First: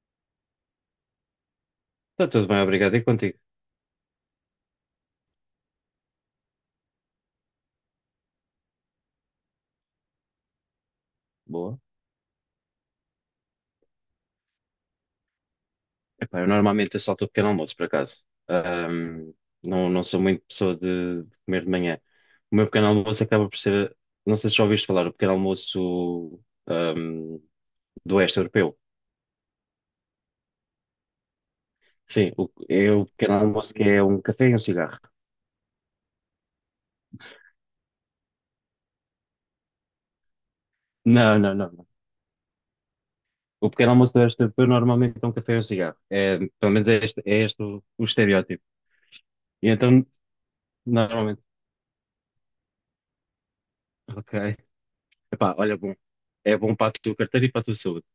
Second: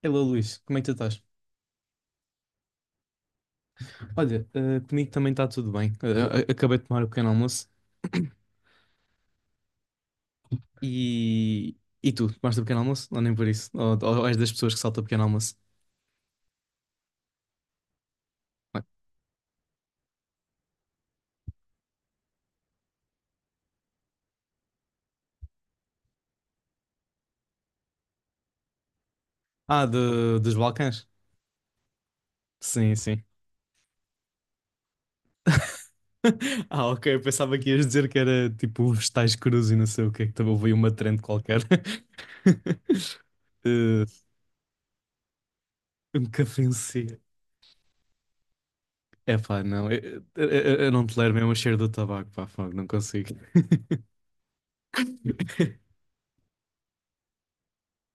Hello Luís, como é que tu estás? Está tudo bem, obrigado. E contigo? Olha, comigo também está tudo bem. Acabei de tomar o pequeno almoço e. Boa. E tu, tomaste o pequeno almoço? Ou nem por isso? Ou és das pessoas que saltam o pequeno almoço? Epá, eu normalmente eu salto o pequeno almoço, por acaso. Não sou muito pessoa de comer de manhã. O meu pequeno almoço acaba por ser, não sei se já ouviste falar, o pequeno almoço, ahm, do Oeste Europeu. Ah, dos Balcãs? Sim, é Sim, o sim. pequeno almoço que é um café e um cigarro. Ah, ok, eu pensava que ias dizer que era tipo vegetais crus e não sei o que, que também veio uma trend Não, não, qualquer. não. Não. O pequeno Eh, almoço do Oeste Europeu normalmente é um café e um cigarro. Um É, café em pelo menos si. É este o estereótipo. É pá, E não, então, eu não tolero normalmente, mesmo o cheiro do tabaco, pá, fogo, não consigo. ok. Epá, olha, bom. É bom para a tua carteira e para a tua saúde.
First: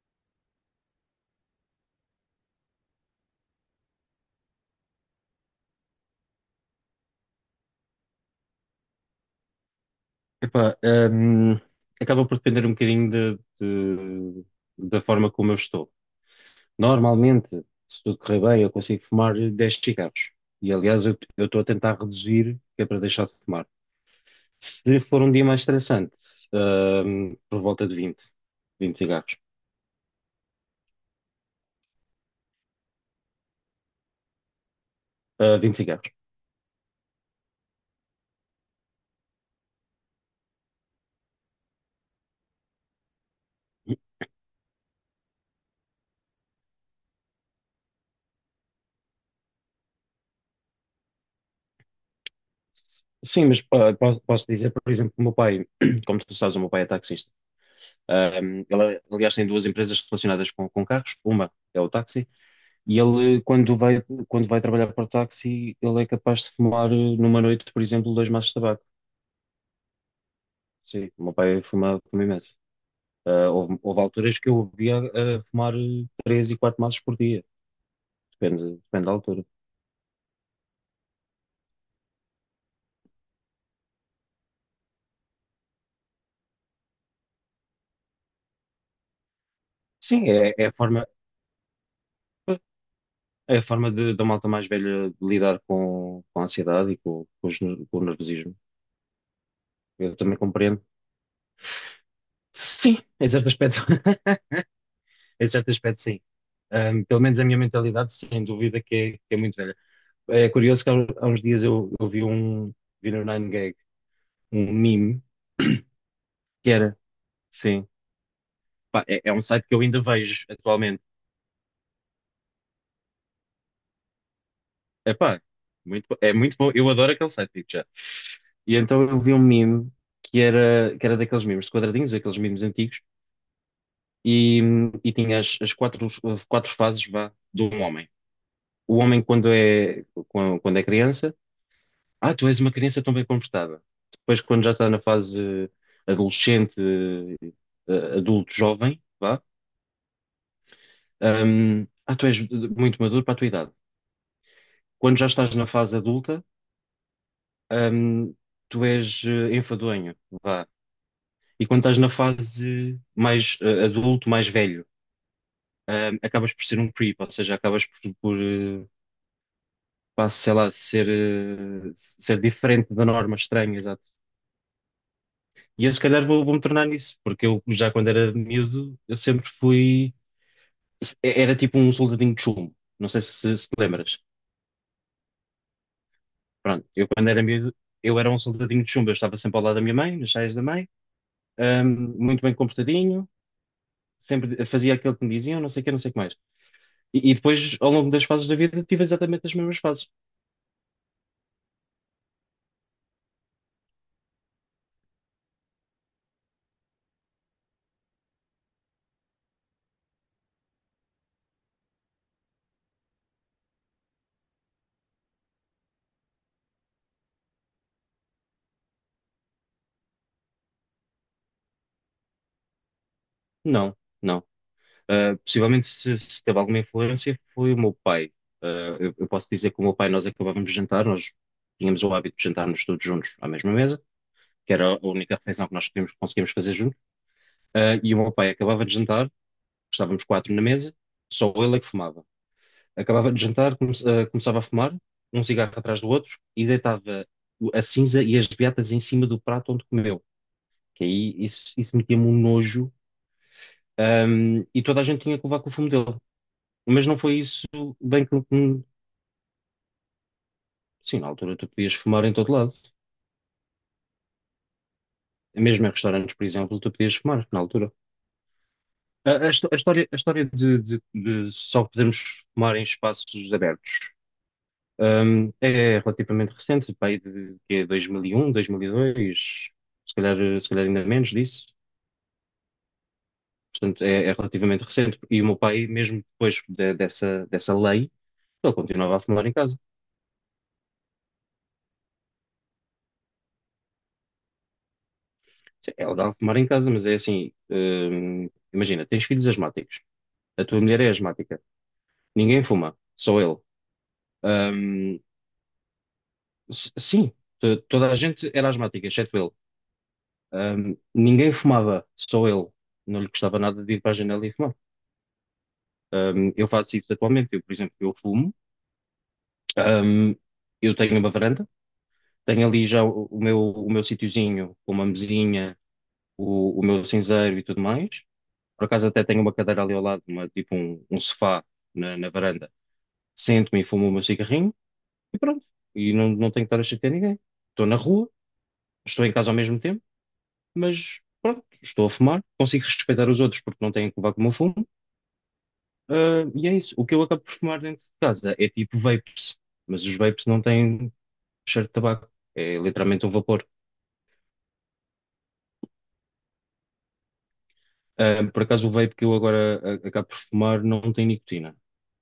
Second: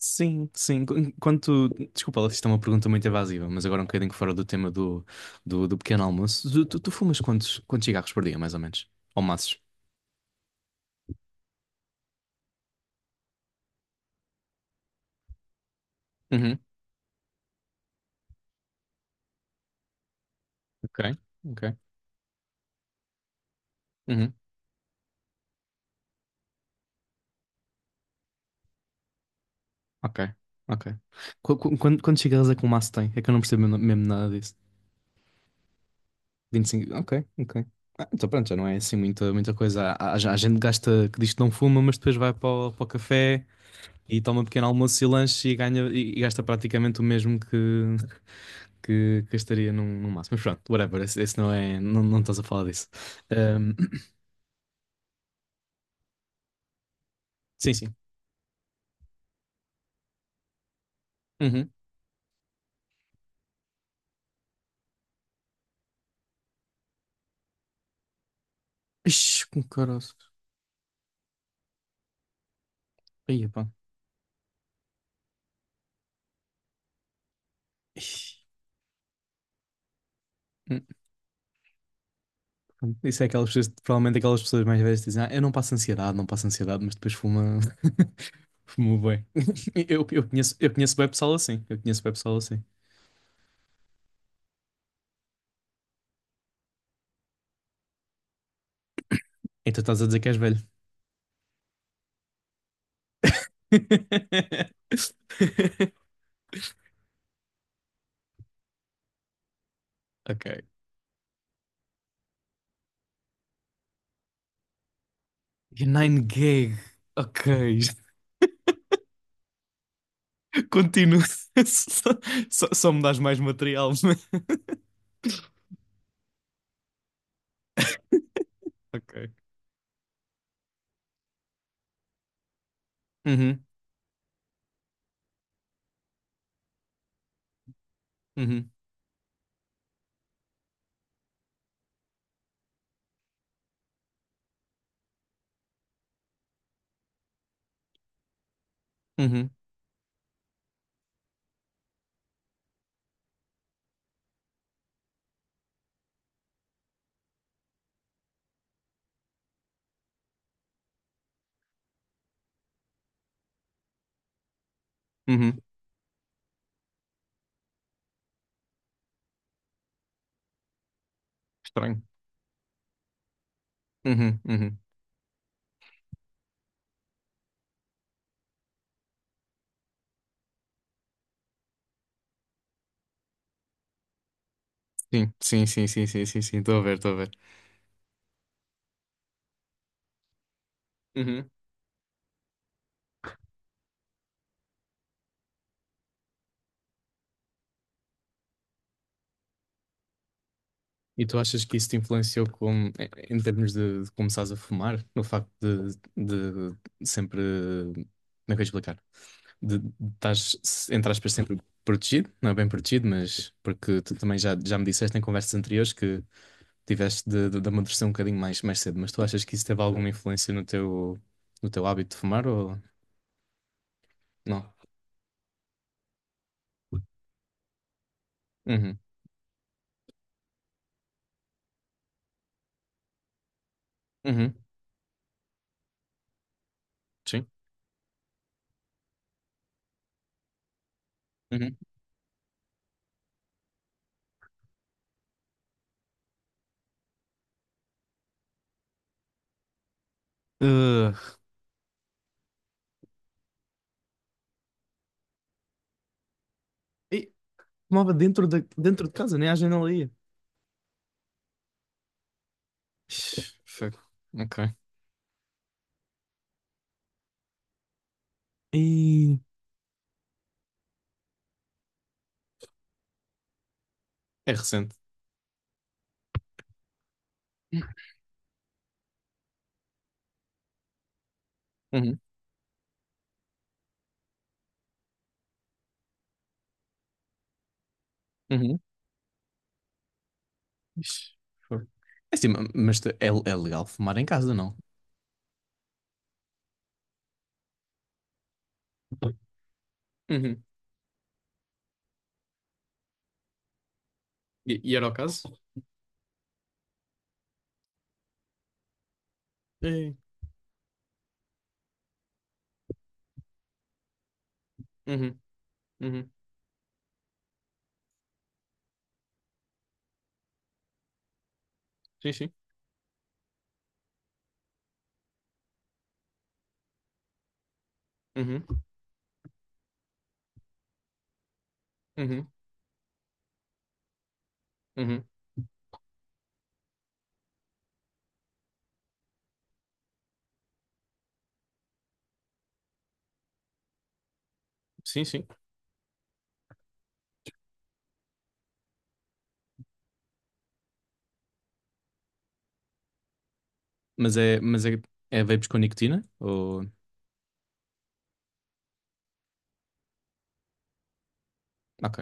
Sim, sim. Enquanto. Desculpa, lá, isto é uma pergunta muito evasiva, mas agora um bocadinho fora do tema do pequeno almoço. Tu fumas quantos cigarros por dia, mais ou menos? Ou maços? Epá, hum, acaba por depender um bocadinho da forma como eu estou. Uhum, Normalmente, se tudo correr bem, eu consigo fumar 10 cigarros. E ok, aliás, eu estou ok. a tentar reduzir, que é para deixar de fumar. Uhum, Se for um dia mais estressante, por volta de vinte cigarros. ok, ok. Quando, quantos cigarros é que um maço tem? É que eu não percebo mesmo, mesmo nada disso. Ah, 20 cigarros. 25, ok, ok. Ah, então pronto, já não é assim muita, muita coisa. Há gente que gasta, que diz que não fuma, mas depois vai para o café e toma um pequeno almoço e lanche e ganha e gasta praticamente o mesmo que que gastaria num máximo. Mas pronto, whatever, esse não é, não, não estás a falar disso. Sim, mas Ahm, pá, posso, posso dizer, por exemplo, que o meu pai, como tu sabes, o meu pai é taxista. sim, sim. Ele, aliás, tem duas empresas relacionadas com carros. Uma Uhum. é o táxi. E ele, quando vai trabalhar para o táxi, ele é capaz de fumar numa noite, por exemplo, dois maços de tabaco. Ixi, com caroço. Sim, o meu pai fuma, fuma imenso. Aí, Ah, pá. houve alturas que eu o via a fumar três e quatro maços por dia. Ixi. Depende, depende da altura. Hum, Isso é aquelas pessoas, provavelmente aquelas pessoas mais velhas que dizem, ah, eu não passo ansiedade, não passo ansiedade, mas depois fuma, fuma bem. Eu Sim, é, conheço, é eu a conheço forma, bem pessoal assim, eu conheço bem pessoal assim. é a forma, de, da malta mais velha lidar com a ansiedade e com o nervosismo. Então estás a Eu dizer que és também velho. compreendo. Sim, em certo aspecto, em certo aspecto, sim. Ah, pelo menos a minha mentalidade, sem dúvida, que é muito velha. É Ok. curioso que há uns dias eu vi no 9GAG um meme E Nine que Gag. era, Ok. sim, pá, é um site que eu ainda vejo atualmente. Continua. Só, só me dás mais material. É pá, é muito bom, eu adoro aquele site, digo já. E então Ok. eu vi um meme que era daqueles memes de quadradinhos, aqueles memes antigos, Uhum, e, e tinha as quatro fases, vá, de um homem. uhum, O homem quando é criança. Ah, tu és uma criança tão bem comportada. Depois, quando já está na fase adolescente, adulto, jovem, vá, uhum, ah, tu és muito maduro para a tua idade. Quando já estás na fase adulta, hum, tu és enfadonho, vá. E quando estás na fase mais adulto, mais velho, uhum. Acabas por ser um creep, ou seja, acabas por pá, sei lá, ser, eh, Estranho. ser diferente da norma, estranho, exato. Uhum, uhum. E eu se calhar vou-me tornar nisso, porque eu já quando era miúdo, eu sempre fui. Era tipo um soldadinho de chumbo. Não sei se te lembras. Sim, sim, sim, sim, sim, sim, sim. Estou a Pronto, ver, eu estou a quando ver. era miúdo, eu era um soldadinho de chumbo. Eu estava sempre ao lado da minha mãe, nas saias da mãe, Uhum. Muito bem comportadinho, sempre fazia aquilo que me diziam, não sei o que, não sei o que mais. E depois, ao longo das fases da vida, tive exatamente as mesmas fases. E tu achas que isso te influenciou com, em em termos de começares a fumar? No facto de sempre. Como é que eu vou explicar? De estás, entre aspas, sempre protegido, não é bem protegido, mas porque tu também já me disseste em conversas anteriores que tiveste de amadurecer um bocadinho mais, mais cedo, mas tu achas que isso teve alguma influência no teu hábito de fumar ou Não, não. não? Possivelmente se teve alguma influência foi o meu pai. Uh, Uhum, eu, eu posso dizer que o meu pai, nós acabávamos de jantar, nós tínhamos o hábito de jantarmos todos juntos à mesma mesa, uhum, que era a única refeição que nós conseguíamos fazer juntos. Sim. E o meu pai acabava de jantar, estávamos quatro na mesa, só Uhum. ele é que fumava. Acabava de jantar, começava a fumar, um cigarro atrás do outro, e deitava a cinza e as beatas em cima do prato onde comeu. Que Uh, aí isso metia-me um nojo, e toda a gente tinha que levar com o fumo dele. Mas não e foi isso fumava bem que. dentro de, que- dentro de casa, nem à janela ia. Sim, na altura tu podias fumar em todo lado. Ixi, fogo. Ok. Mesmo em restaurantes, por exemplo, tu podias fumar na altura. A, E a histó- a história de só podermos fumar em espaços abertos, é recente. É relativamente recente, pá, aí de, que é 2001, 2002, se calhar ainda menos disso. Uhum, Portanto, é relativamente recente. E o meu pai, mesmo depois dessa lei, ele uhum. continuava a fumar em casa. Ixi, fogo. É assim, mas é legal fumar em casa, não? Sim, é legal fumar em casa, mas é assim, imagina, tens filhos asmáticos. Uhum. A tua mulher é asmática. Ninguém fuma, só ele. E era o Ahm, caso? Sim, toda a gente era asmática, exceto ele. É. Ninguém fumava, só ele. Não lhe gostava nada de ir para a janela e fumar. Uhum, uhum. Eu faço isso atualmente. Eu, por exemplo, eu fumo. Ahm, eu tenho uma varanda. Sim, sim. Tenho ali já o meu sitiozinho, com uma mesinha, o meu cinzeiro e tudo mais. Uhum, Por acaso até tenho uma cadeira ali ao lado, tipo um sofá na uhum, varanda. Sento-me e fumo o meu cigarrinho. uhum. E pronto. E não tenho que estar a chatear ninguém. Estou na rua, estou em casa ao mesmo tempo, mas pronto, estou a fumar, consigo respeitar os outros porque não têm que levar com o meu fumo. Sim, sim. Ah, e é isso. O que eu acabo por fumar dentro de casa é tipo vapes, mas os vapes não têm cheiro de tabaco. É literalmente um vapor. Mas é vapes com nicotina? Ou... Ah, por acaso o vape que eu agora acabo por fumar não tem nicotina. Ok,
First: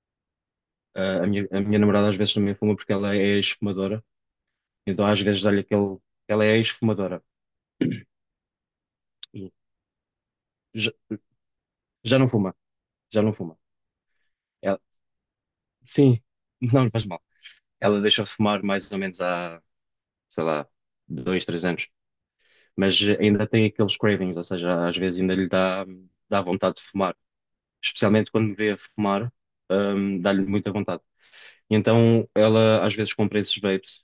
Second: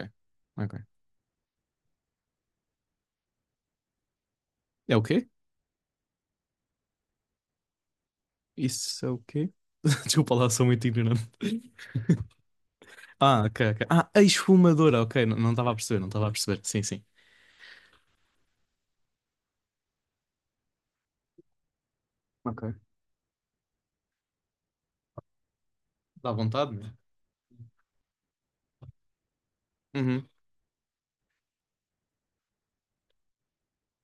ok. Ah, a minha namorada às vezes também fuma porque ela é ex-fumadora, É o então às quê? vezes dá-lhe aquele. Ela é ex-fumadora. Isso é o quê? E Desculpa lá, sou muito Já, ignorante. já não fuma, já não Ah, fuma. ok, ok. Ah, a esfumadora, ok. Não estava a perceber, não Sim, estava a perceber. Sim, não sim. faz mal. Ela deixa fumar mais ou menos há, sei lá, dois, três anos. Ok. Mas ainda tem aqueles cravings, ou seja, às vezes ainda lhe dá, Dá dá vontade, vontade de né? fumar. Especialmente quando me vê a fumar, Uhum. dá-lhe muita vontade. E então ela às vezes compra esses vapes,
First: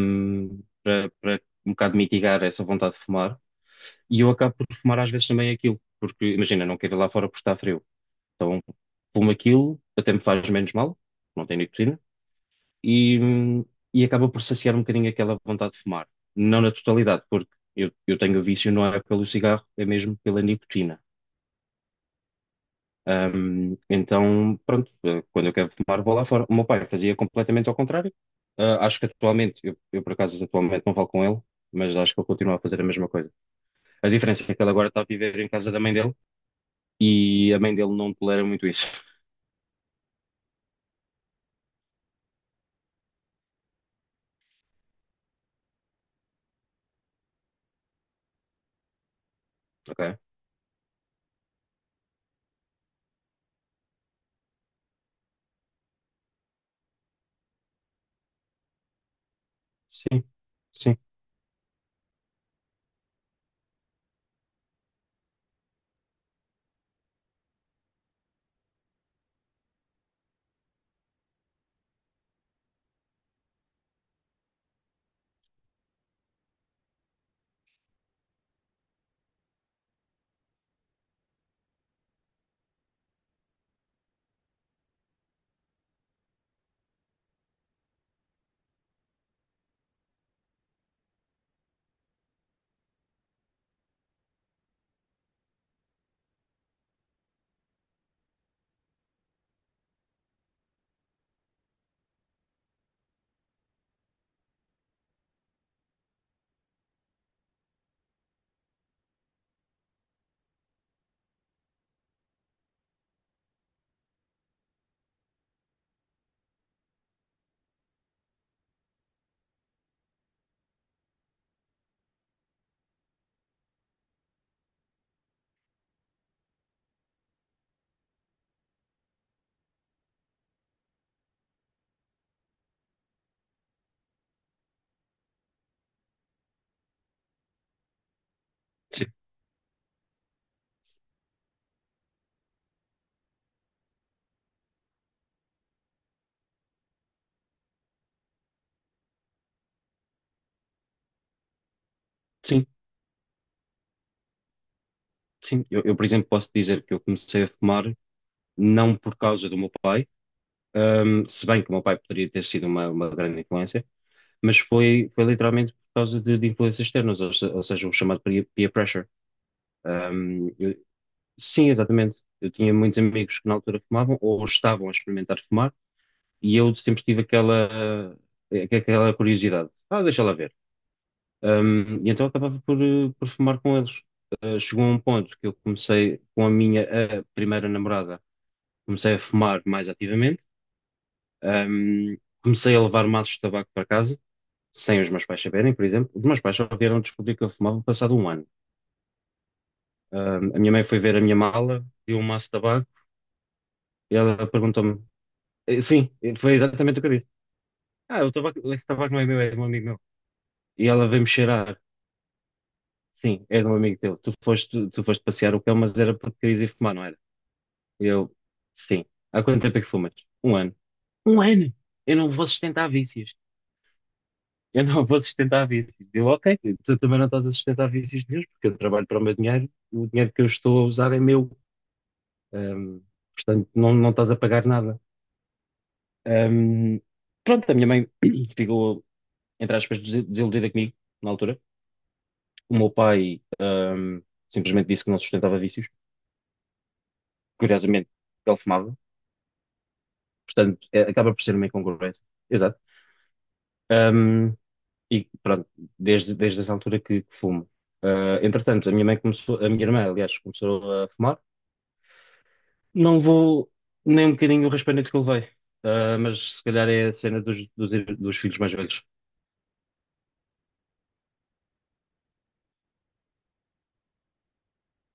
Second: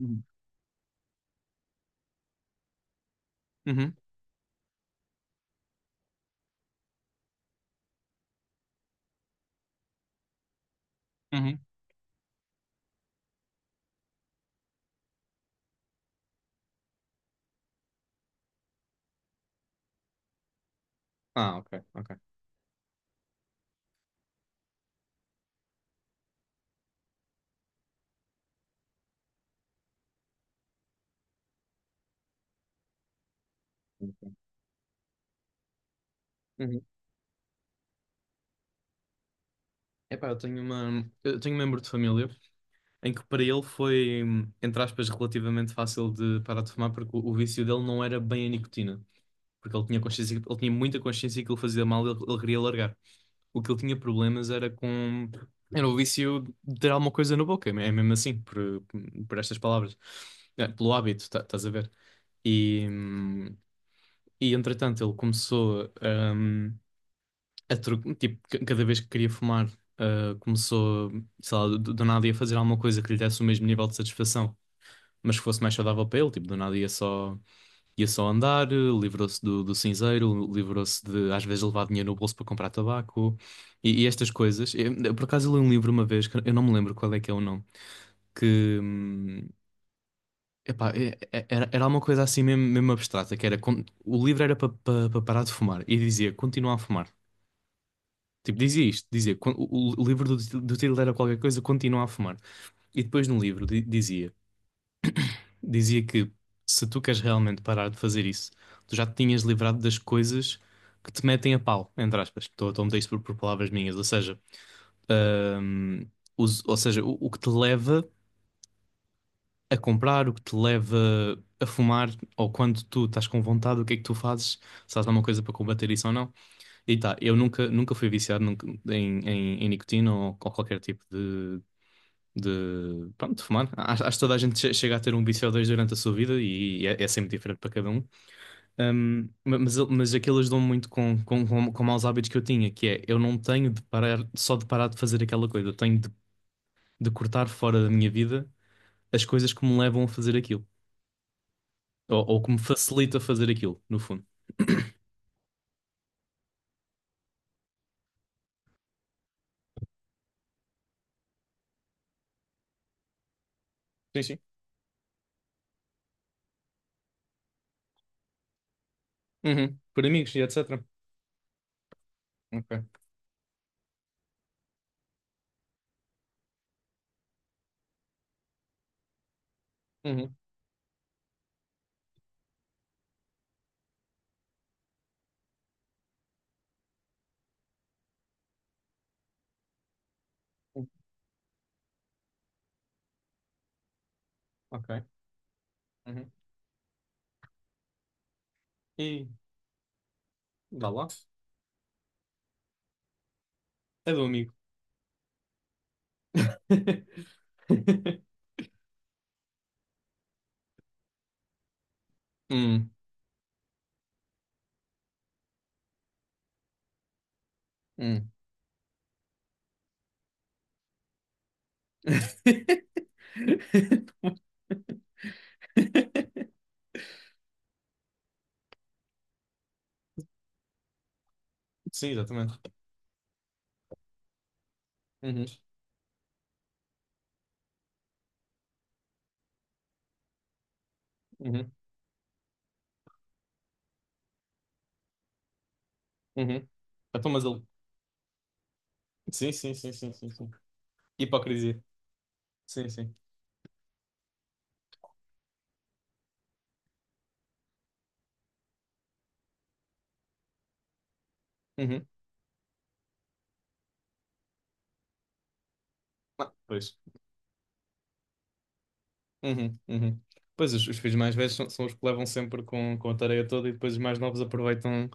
Uhum. para um bocado mitigar essa vontade de fumar. Uhum. E eu acabo por fumar às vezes também aquilo, porque imagina, não quero ir lá fora porque está frio. Então fumo aquilo, até me faz menos mal, não tem Uhum. nicotina e, e acaba por saciar um bocadinho aquela vontade de fumar. Não na totalidade, porque eu tenho o vício, não é pelo cigarro, é mesmo pela nicotina. Ah, ok, ok. Então, pronto, quando eu quero fumar, vou lá fora. O meu pai fazia completamente ao contrário. Ah, acho que atualmente, eu por acaso atualmente não falo com ele, mas acho que ele continua a fazer a mesma coisa. A diferença é que ele agora está a viver em casa da mãe dele Uhum. e a mãe dele não tolera muito isso. Epá, eu tenho um membro de família em que para ele foi, entre aspas, relativamente fácil de parar de fumar porque o vício dele não era bem a nicotina. Porque ele tinha Ok? consciência, ele tinha muita consciência que ele fazia mal e ele queria largar. O que ele tinha problemas era com. Era o vício de ter alguma coisa na boca, é mesmo assim, por estas palavras. Sim, É, pelo sim, hábito, estás a ver? E, hum, e entretanto ele começou, hum, tipo, cada vez que queria fumar, ah, começou, sei lá, do nada ia fazer alguma coisa que lhe desse o mesmo nível de satisfação, mas que fosse mais saudável para ele, tipo, do nada ia só. Ia só andar, livrou-se do cinzeiro, livrou-se de às vezes levar dinheiro no bolso para comprar tabaco e estas coisas. Eu, por acaso eu li um livro uma vez, que eu não me lembro qual é que é o nome, que epá, era uma coisa assim mesmo, mesmo abstrata, que era o livro era para para parar de fumar e dizia continuar a fumar. Tipo, dizia isto, dizia, o livro do título era qualquer coisa, continua a fumar. E depois no livro dizia. Dizia que se tu queres realmente parar de fazer isso, tu já te tinhas livrado das coisas que te metem a pau, entre aspas. Estou a meter isto por palavras minhas, ou seja, ahm, ou seja, o que te leva a comprar, o que te leva a fumar, ou quando tu estás com vontade, o que é que tu fazes? Se há alguma coisa para combater isso ou não? E tá, eu nunca, nunca fui viciado em nicotina ou qualquer tipo de, pronto, de fumar. Acho que toda a gente chega a ter um vício ou dois durante a sua vida e é sempre diferente para cada um. sim, Mas aqueles dão muito com maus hábitos que eu tinha, que é eu não tenho de parar, só de parar de fazer aquela coisa, eu tenho de cortar fora da minha vida as coisas que me levam a fazer aquilo, ou que me sim, facilita fazer aquilo, no fundo. sim. Eu, por exemplo, posso dizer que eu comecei a fumar não por causa do meu pai. Se bem que o meu pai poderia ter sido uma grande influência, Sim, sim. mas foi literalmente por causa de influências externas, ou, ou seja, o chamado peer pressure. Uhum. Por amigos e Um, eu- etc. sim, exatamente. Eu tinha muitos Ok. amigos que na altura fumavam ou estavam a experimentar fumar e eu sempre tive aquela curiosidade. Ah, deixa lá Uhum. ver. E então eu acabava por fumar com eles. Chegou a um ponto que eu comecei com a minha primeira namorada, comecei a fumar mais ativamente. Uhum. Ahm, comecei a levar maços de tabaco para casa, Ok. sem os meus pais saberem, por exemplo. Os Uhum. meus pais só vieram descobrir que eu fumava passado um ano. E A minha mãe vá foi lá. ver a minha mala, viu um maço de tabaco É e do ela amigo. perguntou-me: Sim, foi exatamente o que eu disse. Ah, o tabaco, esse tabaco não é meu, é de um amigo meu. E ela veio-me cheirar: Hum. Sim, é de um amigo teu. Tu foste passear o cão, mas era porque querias ir fumar, não era? E Hum. eu: Sim. Há quanto tempo é que fumas? Um ano. Um ano? Eu não vou sustentar vícios. Eu não vou sustentar vícios. Eu, ok, tu também não estás a sustentar vícios meus, porque eu trabalho para o meu dinheiro, o dinheiro que eu estou a usar é meu. Sim, exatamente. Ahm, portanto, não estás a pagar nada. Uhum. Ahm, pronto, a minha mãe ficou, entre aspas, desiludida comigo na altura. Uhum. O meu pai, simplesmente disse que não sustentava vícios. Uhum. Então, mas ele. Curiosamente, ele fumava, Sim, sim, sim, sim, sim, sim. portanto, acaba por ser uma Hipocrisia. incongruência. Exato. Sim, sim. E pronto, desde essa altura que, fumo. Ah, entretanto, a minha mãe começou, a minha irmã, aliás, começou a fumar. Uhum. Não vou nem um bocadinho o raspanete que eu levei. Ah, Ah, mas se calhar pois. é a cena dos filhos mais velhos. Uhum, uhum. Pois os filhos mais velhos são os que levam sempre com a tarefa toda e depois os mais novos aproveitam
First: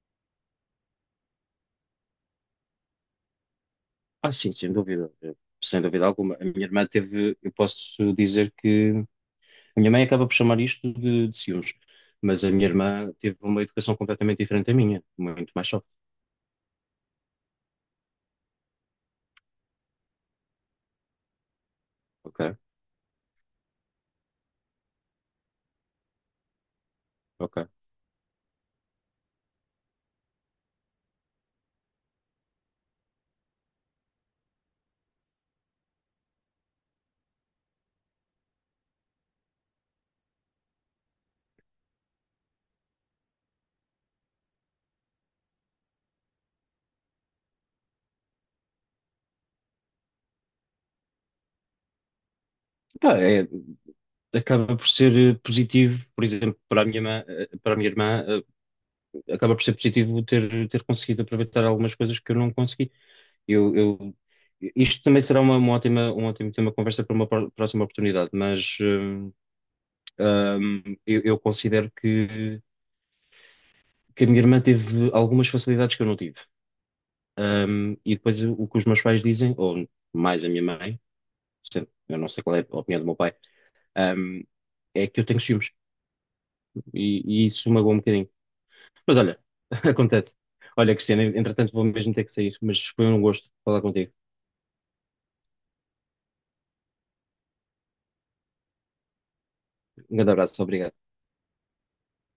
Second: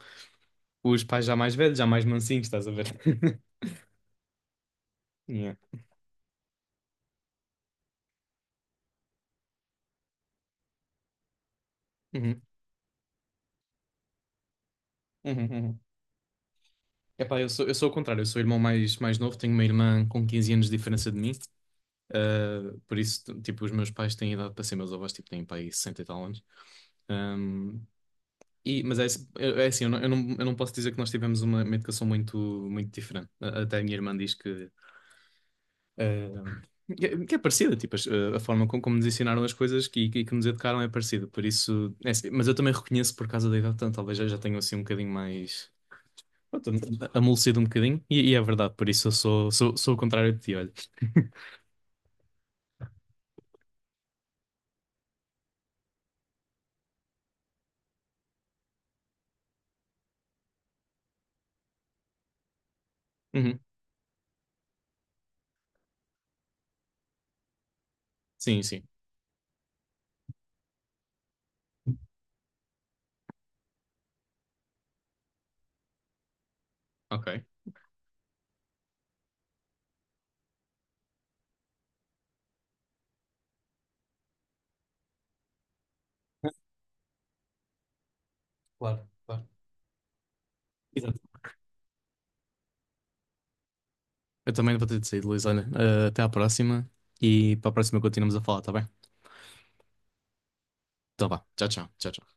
os pais já mais velhos, já mais mansinhos, estás a ver? Ah, sim, sem dúvida, Yeah. sem dúvida alguma. A minha irmã teve, eu posso dizer que a minha mãe acaba por chamar isto de ciúmes, Uhum, mas a minha irmã teve uma educação completamente diferente da minha, uhum, muito mais uhum. soft. Epá, eu sou o contrário, eu sou o irmão mais, mais novo, tenho uma irmã com 15 anos de diferença de mim, Ok, por isso, tipo, os meus pais têm idade para ser meus avós, tipo, têm pai 60 e tal anos. Ah, ok. é assim, eu não posso dizer que nós tivemos uma educação muito, muito diferente. Até a minha irmã diz que é parecida, tipo, a forma como nos ensinaram as coisas que nos educaram é parecida, por isso, é assim, mas eu também reconheço por causa da idade, então talvez eu já tenha assim um bocadinho mais, pronto, amolecido um bocadinho, e é verdade, por isso eu sou o contrário de ti, olha. Pá, é, acaba por ser positivo, por exemplo, para a minha irmã, acaba por ser positivo ter, conseguido aproveitar algumas coisas que eu não consegui. Uhum. Eu, eu- isto também será uma, um ótimo tema de conversa para uma próxima oportunidade, Sim, mas sim, eu considero que a minha irmã teve algumas facilidades que eu não tive. ok. E depois o que os meus pais dizem, ou mais a minha mãe, eu não sei qual é a opinião do meu pai, hum, é que eu tenho ciúmes. E isso magoa um bocadinho. Claro, Mas olha, claro. acontece. Olha, Cristiana, Exato. entretanto vou mesmo ter que sair, mas foi um gosto falar contigo. Eu também vou ter de sair, Luís, olha, até à próxima, e para a próxima continuamos a falar, tá bem? Um grande abraço, obrigado. Então vá, tchau, tchau, tchau. Tchau.